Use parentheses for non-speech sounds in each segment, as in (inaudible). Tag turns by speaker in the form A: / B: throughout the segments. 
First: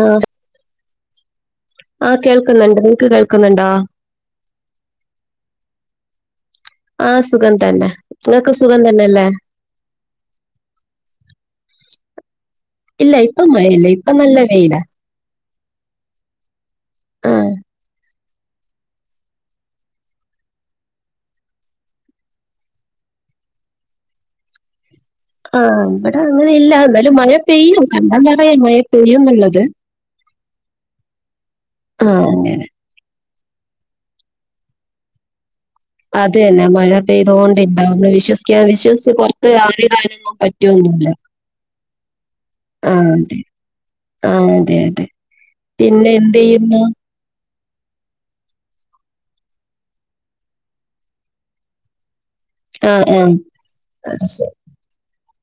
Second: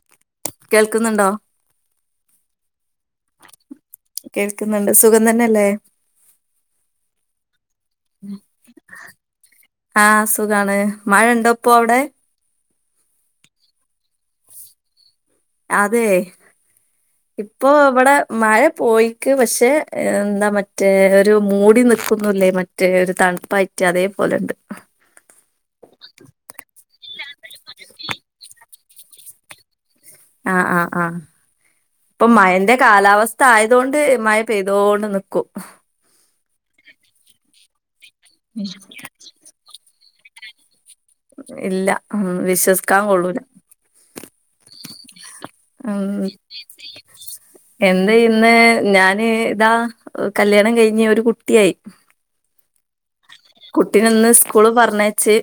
A: ആ
B: കേൾക്കുന്നുണ്ടോ
A: ആ കേൾക്കുന്നുണ്ട് നിൻക്ക് കേൾക്കുന്നുണ്ടോ
B: കേൾക്കുന്നുണ്ട് സുഖം തന്നെല്ലേ
A: ആഹ് സുഖം തന്നെ ഇങ്ങക്ക് സുഖം തന്നെല്ലേ
B: ആഹ് സുഖാണ് മഴണ്ടോ ഇപ്പോ അവിടെ
A: ഇല്ല ഇപ്പ മഴയില്ല ഇപ്പൊ നല്ല വെയിലാ
B: അതെ
A: ആഹ്
B: ഇപ്പൊ ഇവടെ മഴ പോയിക്ക് പക്ഷേ എന്താ മറ്റേ ഒരു മൂടി നിക്കുന്നില്ലേ മ റ്റേ ഒരു തൺപ്പായിട്ട് അതേപോലുണ്ട്
A: ആ ഇവടെ അങ്ങനെ ഇല്ല എന്നാലും മഴ പെയ്യും കണ്ടാലറിയാം മഴ പെയ്യുന്നുള്ളത്
B: ആ ആഹ് ആഹ്
A: ആഹ്
B: ഇപ്പൊ
A: അങ്ങനെ
B: മഴന്റെ കാലാവസ്ഥ ആയതോണ്ട് മഴ പെയ്തോണ്ട് നിക്കും
A: അത്തന്നെ മഴ പെയ്തോണ്ട് ഇൻണ്ടാവുമ്പോ വിശ്വസിക്കാ വിശ്ച്ച് കൊരച് അയറിടാനൊന്നും പറ്റൊന്നുല്ല
B: ഇല്ല വിശ്വസിക്കാ കൊള്ളൂല
A: ആ അതെ അതെ പിന്നെ എന്തെയ്യുന്നു
B: എന്തേ ഇന്ന് ഞാന് ഇതാ കല്യാണം കഴിഞ്ഞ് ഒരു കുട്ടിയായി
A: ആ ആഹ്
B: കുട്ടിനെ
A: അത്
B: ഇന്ന്
A: ശരി
B: സ്ക്കൂള് പറഞ്ഞയ് ച്ച്.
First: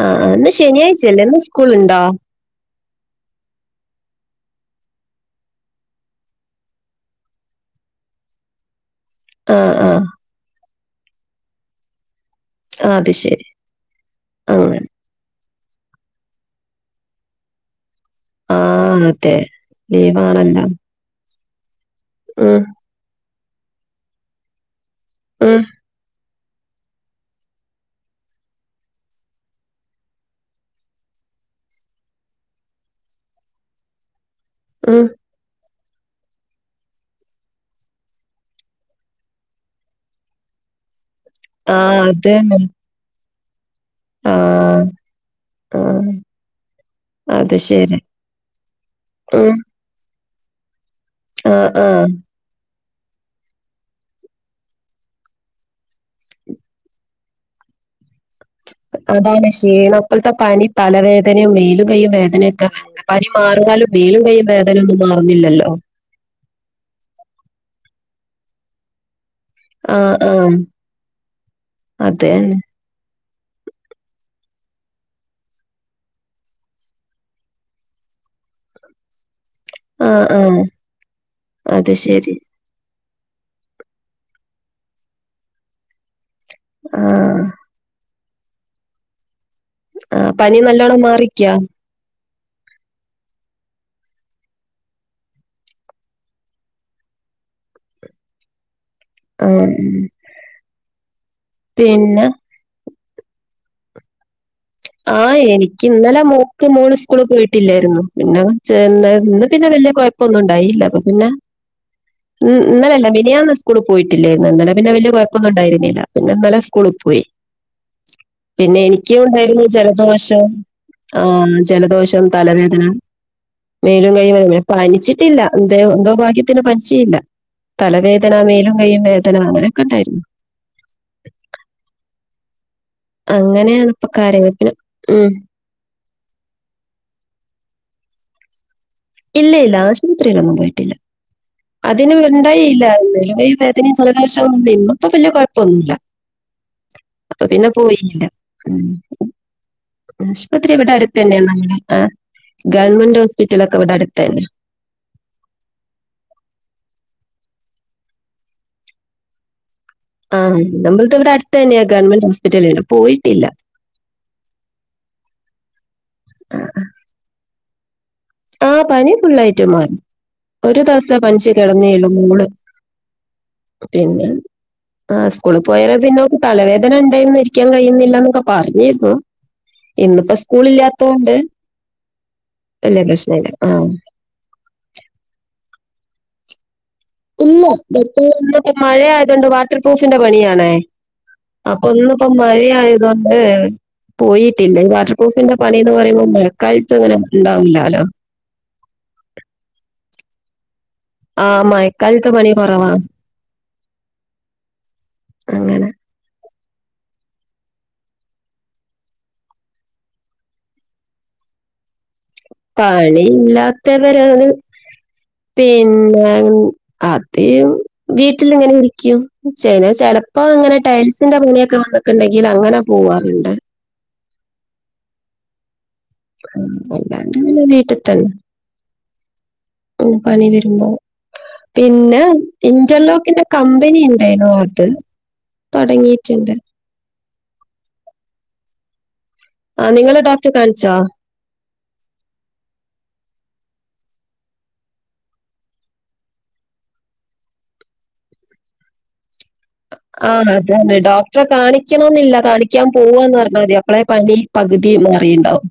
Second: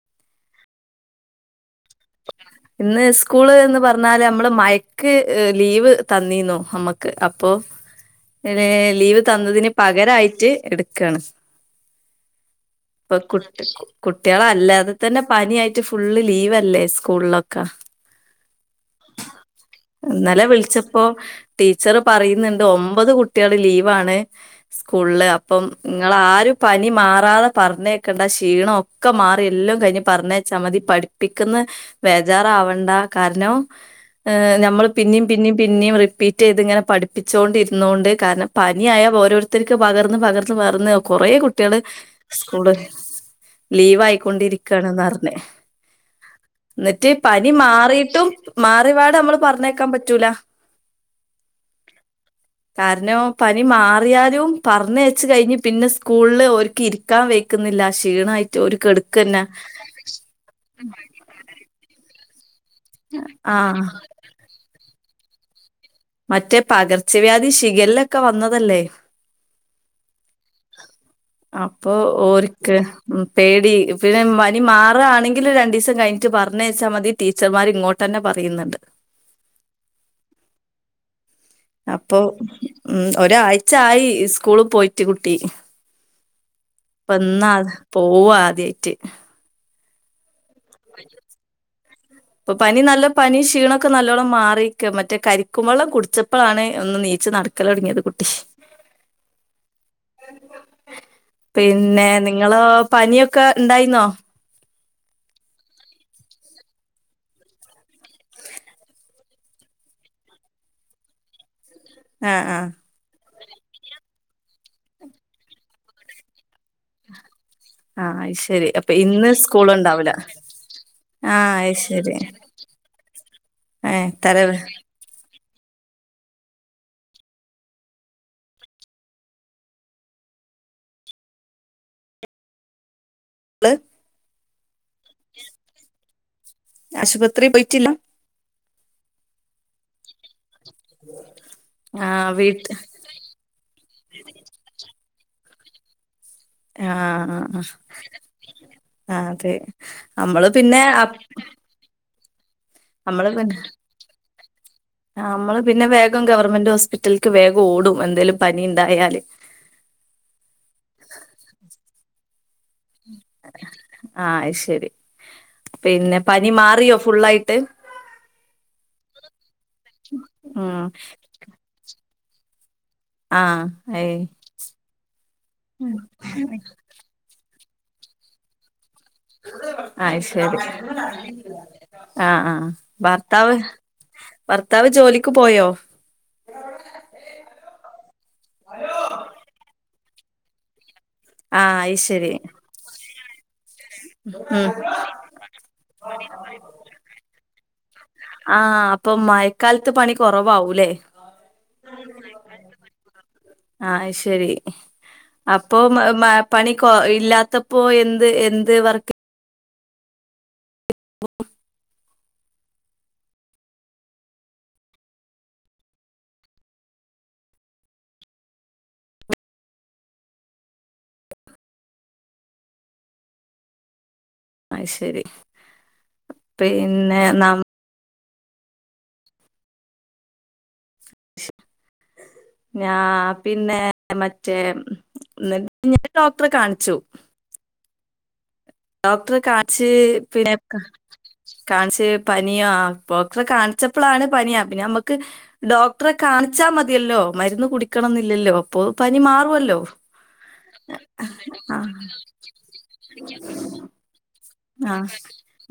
A: ആ ഇന്ന് ശനിയാഴ്ചയല്ലേ ഇന്ന് സ്കൂളുണ്ടോ?
B: ഇന്ന് സ്കൂള് എന്ന് പറഞ്ഞാല് നമ്മള് മയക്ക് ലീവ് തന്നിന്നു. നമ്മക്ക് ക്ക്‌ അപ്പൊ ലെ ലീവ് തന്നതിന്
A: ആഹ് ആഹ്
B: പകരായിട്ട് എടുക്കയാണ്.
A: അത്
B: ഇപ്പൊ
A: ശരി
B: കുട്ടി
A: അങ്ങനെ
B: കുട്ടിളല്ലതെ തന്നെ പനിയിട്ട് ഫുള്ള് ലീവലേ സ്കൂളിലൊക്കെ.
A: ആഹ് അതെ
B: ഇന്നലെ
A: ലീവാണല്ലോ
B: വിളിച്ചപ്പോ ടീച്ചറ്
A: ഉം
B: പറയുന്ന്ണ്ട് ഒമ്പത് കുട്ടിള് ലീവാണ് സ്കൂളില്
A: ഉം
B: അപ്പം ങ്ങളാരും പനി മാറാതെ. പറഞ്ഞയ്ക്കണ്ട ക്ഷീണം ഒക്കെ മാറി എല്ലും കഴിഞ്ഞ് പറഞ്ഞയ്ചാമതി പഠിപ്പിക്ക്ന്ന് വേജാറാവണ്ട. കാരണം ഞമ്മൾ
A: ഉം
B: പിന്നി പിന്നിം പിന്നിം റിപ്പീറ്റ്യ്ത് ഇങ്ങനെ പഠിപ്പിചോണ്ടിരുന്നോണ്ട് കാരണം പനിയായൽ ഓരോരു. ത്തിനിക്ക് പകർന്ന് പകർന്ന് പകർന്ന് കുറേ കുട്
A: ആഹ് അതന്നെ
B: സ്കൂള്
A: ആഹ്
B: ലീവായിക്കൊണ്ടിരിക്കാണ് ന്നാർഞ്ഞേ
A: ആഹ്
B: ന്നറ്റ് പനി
A: അത് ശരി
B: മാറിട്ടും മാറിപാട് മ്മള് പറഞ്ഞേയ്ക്കാൻ പറ്റൂല.
A: ആ ആഹ്
B: കാരണം. പനി മാറിയാലും പറഞ്ഞയ്ച്ച് കഴിഞ്ഞ് പിന്നെ സ്കൂളില് ഓരിക്ക് ഇരി ക്കാൻ വെയ്ക്കുന്നില്ല ക്ഷീണായിട്ട് ഓര് കെടക്കന്നെ.
A: ഇപ്പത്തെ പനി തലവേദനയും മേലുകൈയും വേദനയൊക്കെ പനി
B: ആഹ്
A: മാറുന്നാലും മേലുകൈയും വേദന നൊന്നും മാറുന്നില്ലല്ലോ.
B: മറ്റേ പകർച്ചവ്യാധി ശിഖല്ലക്കെ വന്നതല്ലേ.
A: ആഹ് ആഹ്
B: അപ്പൊ
A: അതന്നെ
B: ഓരിക്ക്. ഉം പേടി പിന്നെ മനി മാറാണെങ്കിൽ രണ്ടസം കഴിഞ്ഞട്ട് പറഞ്ഞയ്ച്ചാ മതി ടീച്ചർമാർ ഇങ്ങോ തന്നെ പറയുന്നുണ്ട്.
A: ആ ആഹ് അത്
B: അപ്പൊ
A: ശരി
B: ഉ ഒരാഴ്ച ആയി സ്കൂള് പോയിറ്റ് കുട്ടി
A: ആഹ്
B: പ്പംന്നാ പോവാ ആദ്യായിറ്റ്
A: ആ പനി നല്ലോണം മാറിക്ക്യാ
B: ഇപ്പൊ പനി നല്ല പനി ക്ഷീണൊക്കെ നല്ലോണം മാറിക്ക്‌ മറ്റേ കരിക്കുമ്പള്ളം കുടിച്ചപ്പളാണ് ഒന്ന് നീച്ച് നടക് ക്കലൊടങ്ങിയത് കുട്ടി.
A: ആഹ്
B: പിന്നെ നിങ്ങളോ പനിയൊക്കെ ഉണ്ടായിന്നോ?
A: ആഹ് എനിക്ക് ഇന്നലെ മോക്ക് മോള് സ്കൂള് പോയിട്ടില്ലായിരുന്നു പിന്നെ ചെന്ന് ഇന്ന് പിന്നെ വലിയകൊയപ് പ്പൊന്നും ഉണ്ടായില്ല. അപ്പ പിന്നെ
B: ആഹ് ആഹ്
A: ഇന്നലല്ല മിനിയാന്ന് സ്‌കൂ സ്കൂളിൽ പോയിട്ടില്ലന്ന് ഇന്നലെ പിന്നെ വലിയ കുഴപ്പൊന്നുംണ്ടായിരുന്നില്ല പിന്നെന്നല്ലെ സ്കൂളി പോയി.
B: ആഹ് ശരി
A: പിന്നെ
B: അപ്പൊ
A: എനിക്കും
B: ഇന്ന്
A: ഉണ്ടായിരുന്നു
B: സ്കൂൾ
A: ജലദോഷം. ആ
B: അയ്ശരി
A: ജലദോഷം' തലവേദന.
B: ഏഹ്
A: മേലും കൈയ്യും
B: തലവേ
A: വേദന പനിച്ചിട്ടില്ല എന്തോ എന്തോ ഭാഗ്യത്തിന് പനിച്ചീല്ല. തലവേദന മേലും കയ്യും വേദന അങ്ങനെയൊക്കെണ്ടായിരുന്നു.
B: ള്
A: അങ്ങനെയാണ് ഇപ്പൊ കാര്യങ്ങള് ഉം
B: ആശുപത്രിയിൽ പോയിറ്റില്ല
A: ഇല്ല ഇല്ല ആശുപത്രിയിലൊന്നും പോയിറ്റില്ല അതിന്
B: ആഹ് വീട്ട്
A: ഉണ്ടായില്ല മേലും കയ്യും വേദന.. പിന്നെ ജലദോഷം അങ്ങ് നിന്നു ഇപ്പോ വലിയ കുഴപ്പൊന്നുമില്ല
B: ആ അ
A: ഉം.
B: ആഹ് ആ അതെ നമ്മള്
A: ആശുപത്രി
B: പിന്നെ
A: ഇവിടെ
B: അ
A: അടുത്ത് തന്നെയാണ് നമ്മുടെ ആ ഗവൺമെന്റ് ഹോസ്പിറ്റലക്കെ ഇവിടെടുത്തന്നെ
B: ആ നമ്മള് പിന്നെ വേഗം ഗവൺമെന്റ് ഹോസ്പിറ്റൽക്ക് വേഗം ഓടും എന്തെലും പനിണ്ടായാല്.
A: ആഹ നമ്മളതിവിടെ അടുത്തന്നെയാ. ഗവൺമെന്റ് ഹോസ്പിറ്റലിൽ, പോയിട്ടില്ല.
B: ആ അയ്ശരി. പിന്നെ പനിമാറിയോ ഫുള്ളായിട്ട്.
A: ആ പനി ഫുള്ളായിട്ട് മാറി
B: ഉം
A: ഒരുദവസേ പനിച് കെടന്നെള്ളൂ മോള്
B: ആഹ് അയ്
A: പിന്നെ ആ സ്കൂളിൽ പോയേരം, പിന്നെ ഓൾക്ക് തലവേദന ഉണ്ടേർന്നിരി (unintelligible) ന്നൊക്കെ പറഞ്ഞീ.
B: അയ്ശരി. ആഹ ആഹ്
A: വല്യ പ്രശ്നല്ല.
B: ഭർത്താവ്,
A: ആഹ്
B: ഭർത്താവ് ജോലിക്ക് പോയോ
A: ഇല്ല ബെൽറ്റായൊണ്ട് ഇ മഴആയോണ്ട് വാട്ടർ പ്ര്രൂഫിന്റെ പണിയാണേ
B: ആഹ്
A: അപ്പൊ
B: അയ്
A: ന്നിപ്പോ
B: ശരി
A: മഴ ആയതൊണ്ട്
B: ഉം
A: പോയിട്ടില്ല. വാട്ടർപ്രൂഫിന്റെ പണി ന്ന് പറയുമ്പോൾ മഴക്കാലത്ത് ങ്ങനെ ണ്ടാവില്ലാലോ.
B: ആഹ അപ്പൊ മയക്കാലത്ത് പണി കുറവാവൂലേ
A: ആ മയക്കാലത്ത് പണി കൊറവാ.
B: ആഹ് അയ്ശരി
A: അങ്ങനെ.
B: അപ്പൊ മ ഹ് മ. പണി കൊ ഇല്ലാത്തപ്പോ എന്ത് എന്ത് വർക്ക്
A: പണിയില്ലാത്തവരാണ്. പിന്നെ അതീം. വീട്ടില ഇങ്ങനെ ഇരിക്കും. ചെലെ ചെലപ്പോ ഇങ്ങനെ ടൈൽസിന്റെ പണിയൊക്കെ വന്ന്. ണ്ടെങ്കില് അങ്ങനെ പോവാറുണ്ട്.
B: അയ്ശരി.
A: വല്ലാണ്ടിങ്ങനെ വീട്ടിതന്നെ. പണി വരുമ്പോ. പിന്നെ
B: ഞാ
A: ഇന്റർലോക്കിന്റെ
B: പിന്നെ മറ്റേ
A: കമ്പനിണ്ടായിരുന്നു. (unintelligible)
B: (unintelligible) ഡോക്ടറെ കാണിച്ചു. ഡോക്ടറെ
A: ആ
B: കാൺച്ച്
A: നിങ്ങള്
B: പിന്നെ
A: ഡോക്ടറെ
B: ക
A: കാണിച്ചോ
B: കാണിച്ച് പനിയാ (unintelligible) കാണിച്ചപ്പളാണ് പനിയാ. പിന്നെ ഞമ്മക്ക്, ഡോക്ടറെ കാണിച്ചാ മതിയല്ലോ. മരുന്ന് കുടിക്കണം ന്നില്ലല്ലോ. അപ്പൊ പനി മാറുവല്ലോ.
A: ആഹ് അതന്നെ ഡോക്ടറെ കാണിക്കണെന്നില്ല. കാണിക്കാൻ പോവാന്ന്റഞ്ഞാ മതി. അപ്പളെ പനി പകുതി
B: ആ
A: മാറിയുണ്ടാവും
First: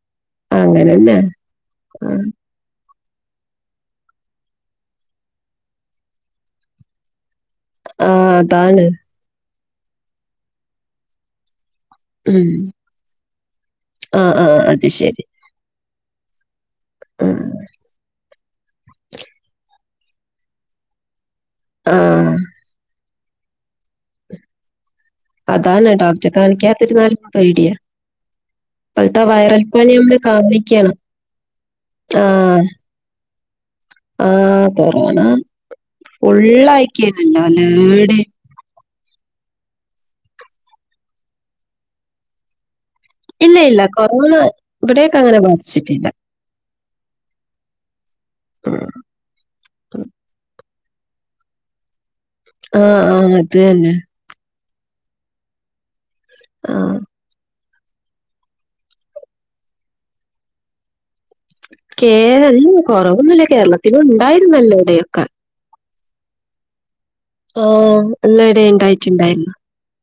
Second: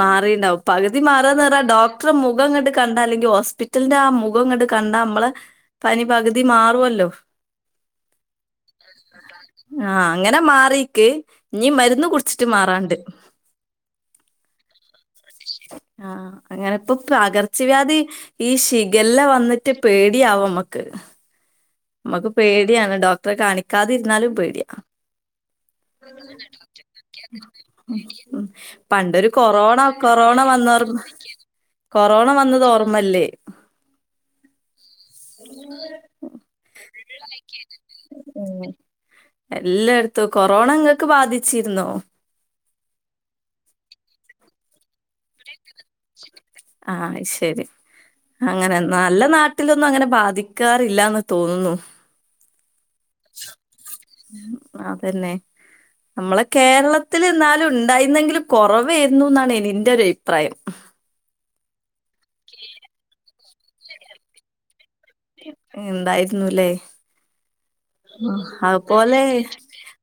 B: മാറിണ്ടാവും.
A: അങ്ങനെ
B: പകുതി
A: തന്നെ
B: മാറാന്ന് പറഞ്ഞ ഡോക്ടറെ മുഖം കണ്ട്, കണ്ടാ അല്ലെങ്കി, ഹോസ്പിറ്റലിന്റെ ആ മുഖം ഇങ്ങട് കണ്ടാ, നമ്മള് പനി പകുതി മാറുവല്ലോ.
A: ആ അതാണ്.
B: ആഹ അങ്ങനെ മാറീക്ക്. നി മരുന്ന് കുട്ച്ചിട്ട്
A: ഉം
B: മാറാണ്.
A: ആ ആഹ അത് ശെരി.
B: ആഹ് ആഹാ അങ്ങനെത്തെ പകർച്ചവ്യാധി, ഈഷിഗല്ല വന്നിട്ട് പേടിയാവമ്മക്ക് മ്മക്ക്
A: ആഹ്
B: പേടിയാണ് ഡോക്ടറെ കാണിക്കാതിരുന്നാലും പേടിയാ
A: അതാണ് ഡോക്ടറെ
B: (unintelligible)
A: കാണിക്കാതിരുന്നാലും പേടിയാ.
B: ഉം ഉം
A: ഇപ്പഴത്തെ
B: പണ്ടൊരു
A: വൈറൽ
B: കൊറോണ
A: പനി നമ്മള്
B: കൊറോണ വന്ന്.
A: കാണിക്കണം.
B: (inaudible) കൊറോണ വന്നത് ഓർമ്മല്ലേ?
A: ആ കൊറോണ ഫുള്ളായ്
B: (unintelligible) ഉം എല്ലായിടത്തും കൊറോണ ങ്ങക്ക് ബാധിച്ചിരുന്നോ?
A: ഇല്ല ഇല്ല കൊറോണ ഇവിടെക്കങ്ങനെ ബാധ്
B: ആഹ് അയ്ശരി.
A: ഉം
B: അങ്ങനെന്നാ, ള്ള നാട്ടിലൊന്നും അങ്ങനെ ബാധിക്കാറില്ലാന്ന് തോന്നുന്നു.
A: ആഹ ആഹ അത് ന്നെ
B: ആഹ് പിന്നെ മ്മളെ
A: ആഹ്.
B: കേരളത്തിൽ ന്നാലും ണ്ടായിന്നെങ്കിലും, കൊറേവേര്ന്ന്ന്നാണ് എനി ൻ്റെ ഒരയിപ്രായം
A: കേരൾ കൊറവൊന്നല്ല കേരളത്തിലും ണ്ടായിരുന്നല്ലോ ഏടെക്കെ
B: ഇണ്ടായിരുന്നുല്ലേ.
A: ആഹ്
B: ആഹ്
A: എല്ലാടെ
B: അഹ്പോലെ,
A: ഇണ്ടായിട്ടുണ്ടായിരുന്നു.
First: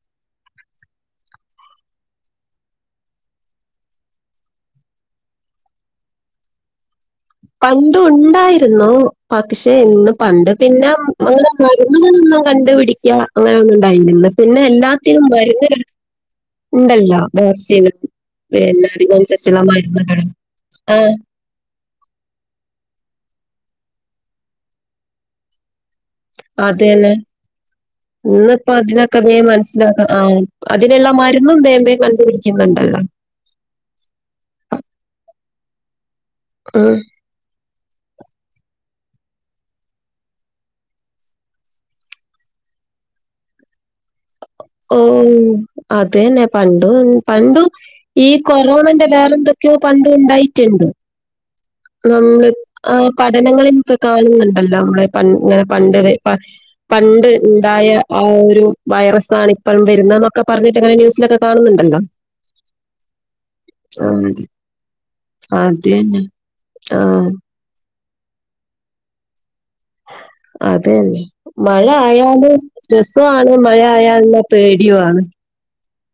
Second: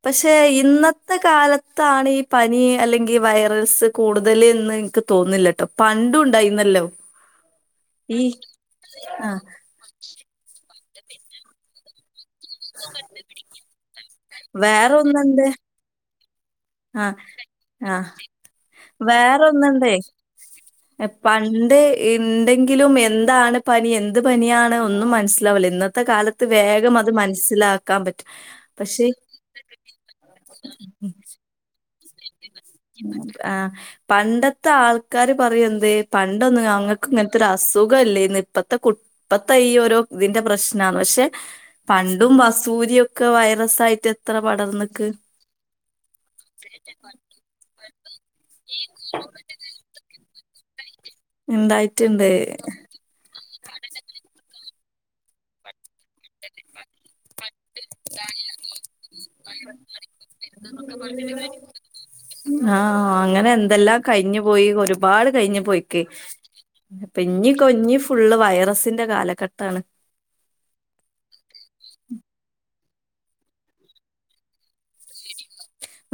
B: പക്ഷെ ഇന്നത്തെ കാലത്താണ് ഈ- പനി അല്ലെങ്കിൽ വൈറസ് കൂടുതൽ എന്ന് എനിക്ക് തോന്നുന്നു. തോന്നില്ലട്ടോ പണ്ടു ഉണ്ടായിന്നല്ലോ.
A: പണ്ടുണ്ടായിരുന്നു
B: ആഹ്
A: പ ക് ശ് ഇന്ന് പണ്ട് പിന്നെ അങ്ങനെ- മരുന്നുകൾ ഒന്നും, കണ്ടുപിടിക്യാ അങ്ങനെ ഒന്നുംണ്ടായില്യല്ലോ പിന്നെ എല്ലാത്തിലും വേൽങ്ങനൊരു.
B: ആഹാ ആഹാ
A: പിന്നെ അതിനനുസരിച്ചുള്ള
B: വെറോന്ന്ണ്ടേ.
A: മരുന്നുകളും ആ
B: പണ്ട്, എന്തെങ്കിലും എന്താണ് പനി, എന്ത് പനിയാണ് ഒന്നും മനസ്സിലാവില്ല ഇന്നത്തെ. കാലത്ത് വേഗം അത്
A: അതന്നെ
B: മനസ്സിലാക്കാൻ പറ്റും.
A: ഇന്ന്പ്പ
B: പക്ഷെ
A: അതിനൊക്കെ- മനസ്സിലാക്കാം ആഹാ അതിനുള്ള മരുന്നുണ്ടല്ലോ. ഇന്നും വേ വേ കണ്ടുപിടി
B: ആഹാ പണ്ടത്തെ ആൾക്കാര്- പറയോന്ത്‌ പണ്ടൊന്നും
A: ഉം.
B: ഞങ്ങൾക്ക് ഇങ്ങനെ, ത്രാ അസുഖല്ലേയിര്ന്ന് ഇപ്പത്തെ കു പത്തേ ഈ ഒരോ തിൻ്റെ പ്രശ്ന പക്ഷെ. പണ്ടും വസൂരിയൊക്കെ വൈറസ് ആയിട്ട്. ഇത്ര പടർന്ന്
A: ഓ അതന്നെ പണ്ട്. പണ്ടും ഈ കൊറോണന്റെ വേറെ എന്തൊക്കെ, പണ്ട് ഉണ്ടായിട്ടുണ്ട്.
B: എന്തായി.. !
A: നമ്മൾ അ പഠനങ്ങളിന്നെക്കെ കാണുന്നുണ്ടല്ലോ നമ്മൾ പൻ ഇങ്ങനെ പണ്ട് പ പണ്ട് ണ്ടായ ആ ഒരു വൈറസ് ആാണ് ഇപ്പം വരുന്ന ന്നൊക്കെ പറഞ്ഞിട്ട്ങ്ങനെ ന്യൂസിലൊക്കെ. കാണുന്നുണ്ടല്ലോ!
B: ആഹാ അങ്ങനെ എന്തെല്ലാം
A: ആ,
B: കഴിഞ്ഞു
A: അത്
B: പോയി, ഒരുപാട് കഴിഞ്ഞു
A: അത്
B: പോയിക്ക്.
A: തന്നെ ആ
B: പിന്നി കൊഞ്ഞി ഫുള്ള് വൈറസിന്റെ കാലഘട്ടാണ്.
A: അതെന്നെ. മഴ അയൽ രസോആണ് മഴ ആയ ല്ലപേടിയണ്.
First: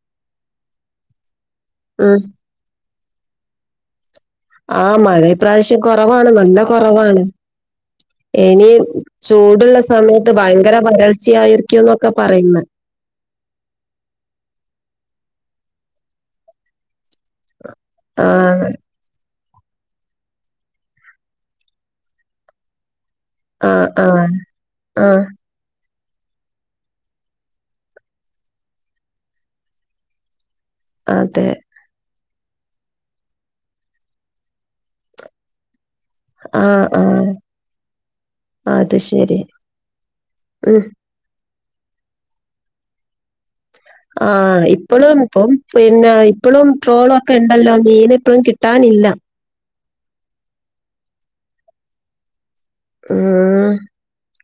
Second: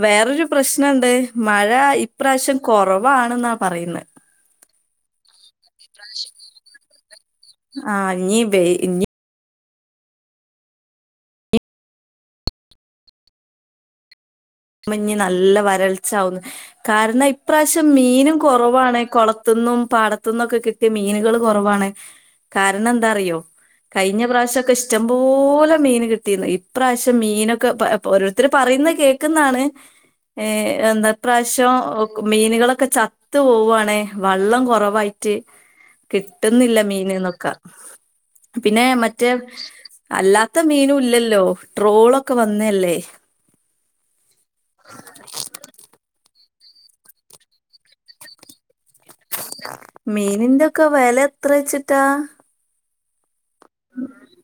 B: വേറൊരു പ്രശ്നണ്ട് മഴ
A: ഉം.
B: ഇപ്രാവശ്യം കുറവാാണ്ന്നാ പറയുന്ന.
A: ആഹാ മഴ പ്രാവശ്യം കുറവാണ് നല്ല- കുറവാണ്
B: ആഹ് ഇഞ്ഞി
A: ഇനി.
B: വെയ് ഇഞ്ഞി
A: ചൂടുള്ള സമയത്ത് ഭയങ്കര വരൾച്ചയായിരിക്കും ന്നൊക്കെ പറയുന്ന.
B: ഞ്ഞി നല്ല വരൾച്ചാവുന്ന് കാരണം ഇപ്രാവശ്യം മീനും
A: ആഹ്
B: കുറവാണ് കൊള കുളത്തിൽ നിന്നു, പാടത്തു നിന്നും, ഒക്കെ കിട്ടിയ മീനുകൾ കുറവാണ്. കാരണം എന്താഅറിയോ?
A: ആഹ്
B: കഴിഞ്ഞ
A: ആഹ്
B: പ്രവിശോയൊക്കെ-
A: ആഹ്
B: ഇഷ്ടംപോലെ മീൻ കിട്ടീന്ന്. പ്രാവശ്യം മീനൊക്കെ, ഓരോരുത്തർ പറയുന്ന കേക്കുന്നാണ്. ആഹാ എന്താ
A: അതെ.
B: പ്രാവശ്യം. മീനുകളൊക്കെ ചത്ത് പോവാണ് വള്ളം കൊറവയിട്ട് കിട്ടുന്നില്ല
A: ആഹ് ആഹ്
B: മീൻന്നൊക്കാ. പിന്നെ
A: അത്
B: മറ്റേ
A: ശരി.
B: അല്ലാത്ത
A: ഉം.
B: മീനും ഇല്ലല്ലോ. ട്രോൾ ഒക്കെ വന്നല്ലേ.
A: ആ ഇപ്പളും ഇപ്പം പിന്നെ യി. ഇപ്പളും ട്രോളൊക്കെണ്ടല്ലോ മീൻ ഇപ്പം കിട്ടാനില്ല.
B: മീനിന്റെക്കെ വില എത്ര വെച്ചിട്ടാ.
A: ആഹാ.. !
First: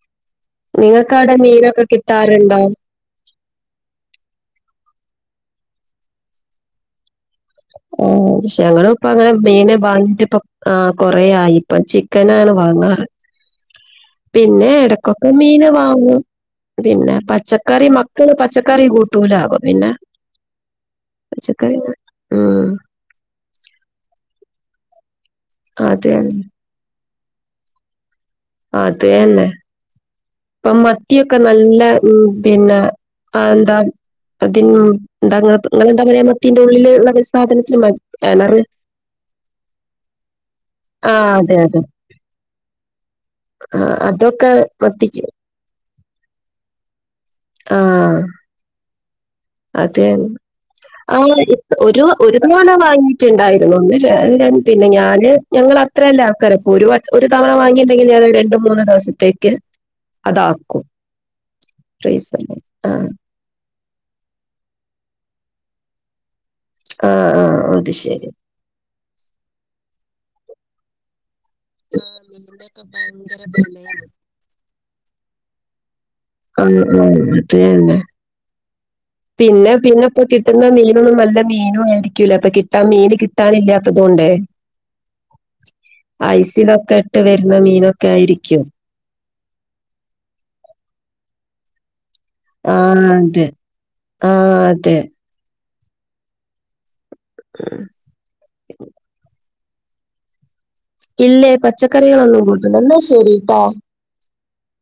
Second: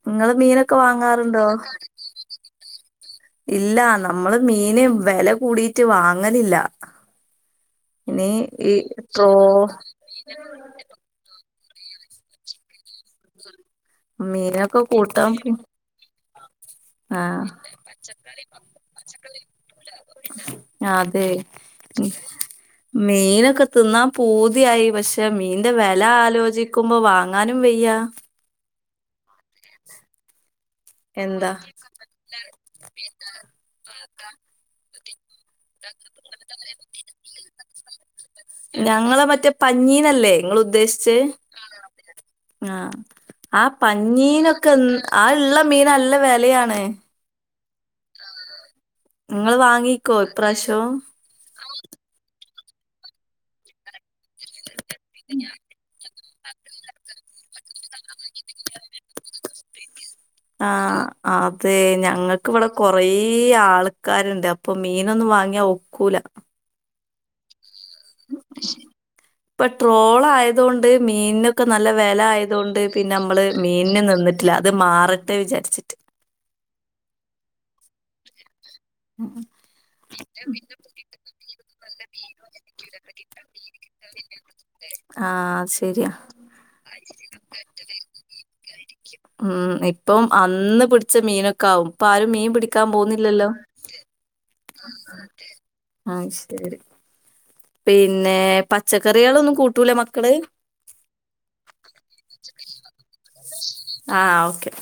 B: നിങ്ങള് മീനൊക്കെ വാങ്ങാറുണ്ടോ?
A: മീനൊക്കെ കിട്ടാറുണ്ടോ?
B: ഇല്ല നമ്മള് മീന് വെല കൂടിയിട്ട് വാങ്ങലില്ല.
A: ഓ..
B: ഇനി ഈ
A: ഞങ്ങൾ ഇപ്പോ
B: ട്രോ
A: അങ്ങനെ മീനെ വാങ്ങിയിട്ട്, ആഹാ കൊറയായി ഇപ്പ, ചിക്കനാണ് വാങ്ങാറ്. പിന്നെ
B: മീനൊക്കെ
A: എടക്കൊക്കെ
B: കൂട്ടാൻ
A: മീന് വാങ്ങു. പിന്നെ
B: ആഹ്
A: പച്ചക്കറി മക്കള് പച്ചക്കറി, കൂട്ടൂല അപ്പോ പിന്നെ.
B: ആഹാ അതേ.
A: പച്ചക്കറി ഉം
B: മീനൊക്കെ തിന്നാ പൂതിയായി പക്ഷെ മീന്റെ വെല
A: അത് തന്നെ
B: ആലോചി. ക്കുമ്പോ വാങ്ങാനും വയ്യ.
A: ആഹാ അതന്നെ, ഇപ്പ മത്തിയൊക്കെ
B: എന്താ
A: നല്ല. ഉം പിന്നെ അന്താ അതിനു എന്താങ്ങള് പ ഇങ്ങള് എന്താ പറയാ മത്തി സ്കൂളില് ളള പുസ്തത്തിന് ചിന് കിണറ്
B: ഞങ്ങള് മറ്റേ പഞ്ഞീനല്ലേ നിങ്ങള്
A: ആ
B: ഉദ്ദേശിച്ച്?
A: അതെ അതെ
B: ആഹ് ആ
A: അതൊക്കെ
B: പഞ്ഞീനൊക്കെ ന്ത്
A: മത്തിക്ക്
B: ആ ഉള്ള മീൻ നല്ല വിലയാണ്
A: ആഹ്
B: ഇങ്ങള്
A: അതെ
B: വാങ്ങിക്കോ ഇപ്രാവശ്യം
A: ഒരു ഒരു തവണ വാങ്ങിയിട്ടുണ്ടായിരുന്നു ഒന്നിന് പിന്നെ ഞാന് ഞങ്ങള് അത്രയല്ലേ ആൾക്കാര് ഒരു വട്ടം ഒരു തവണ വാങ്ങിണ്ടെങ്കിൽ ഞൾ രണ്ട്, മൂന്ന്, ദിവസത്തേക്ക്. അതാക്കും.
B: ആഹ് അതെ
A: ഫ്രീസർ
B: ഞങ്ങക്ക് ഇവിടെ കൊറേ
A: ആഹ്.
B: ഇ ആൾക്കാരുണ്ട് അപ്പൊ മീൻ ഒന്നും വാങ്ങിയാ ഒക്കൂല.
A: ആ ആ അത് ശരി
B: അപ്പൊ ശരി ഇപ്പൊ ട്രോൾ ആയതൊണ്ട് മീന് ക്കെ നല്ല
A: ആഹ്
B: വില ആയതുകൊണ്ട്
A: മീനിനൊക്കെ
B: പിന്നെ
A: ഭയങ്കര
B: മ്മള്
A: വെലയാ.
B: മീനിന് നിന്നിട്ടില്ല അത് മാറട്ടെ വിചാരിച്ചിട്ട്
A: ആ ആ അത് തന്നെ പിന്നെ പിന്നെ പ്പൊ കിട്ടുന്ന മീൻ ന്നും നല്ല മീനും ആയിരിക്കുല അപ്പൊ കിട്ടാൻ മീന് കിട്ടാനില്ലാത്തതുകൊണ്ടേ
B: ആഹ് അത് ശരിയാ
A: ഐസിലൊക്കെ ഇട്ട് വരുന്ന മീനൊക്കെ ആയിരിക്കും
B: ഉം ഇപ്പം അന്ന് പിടിച്ച മീനൊക്കെ ആവും ഇപ്പൊ ആരും മീൻ. പിടിക്കാൻ
A: ആഹ് അതെ.
B: പോകുന്നില്ലല്ലോ?
A: ആഹ് അതെ.
B: ആ ശരി പിന്നെ പച്ചക്കറികളൊന്നും കൂട്ടൂല മക്കള്?
A: ഇല്ലേ പച്ചക്കറികളൊന്നും കൂട്ടണ്ട എന്നാ ശരിട്ടാ
B: ആ ഓക്കെ.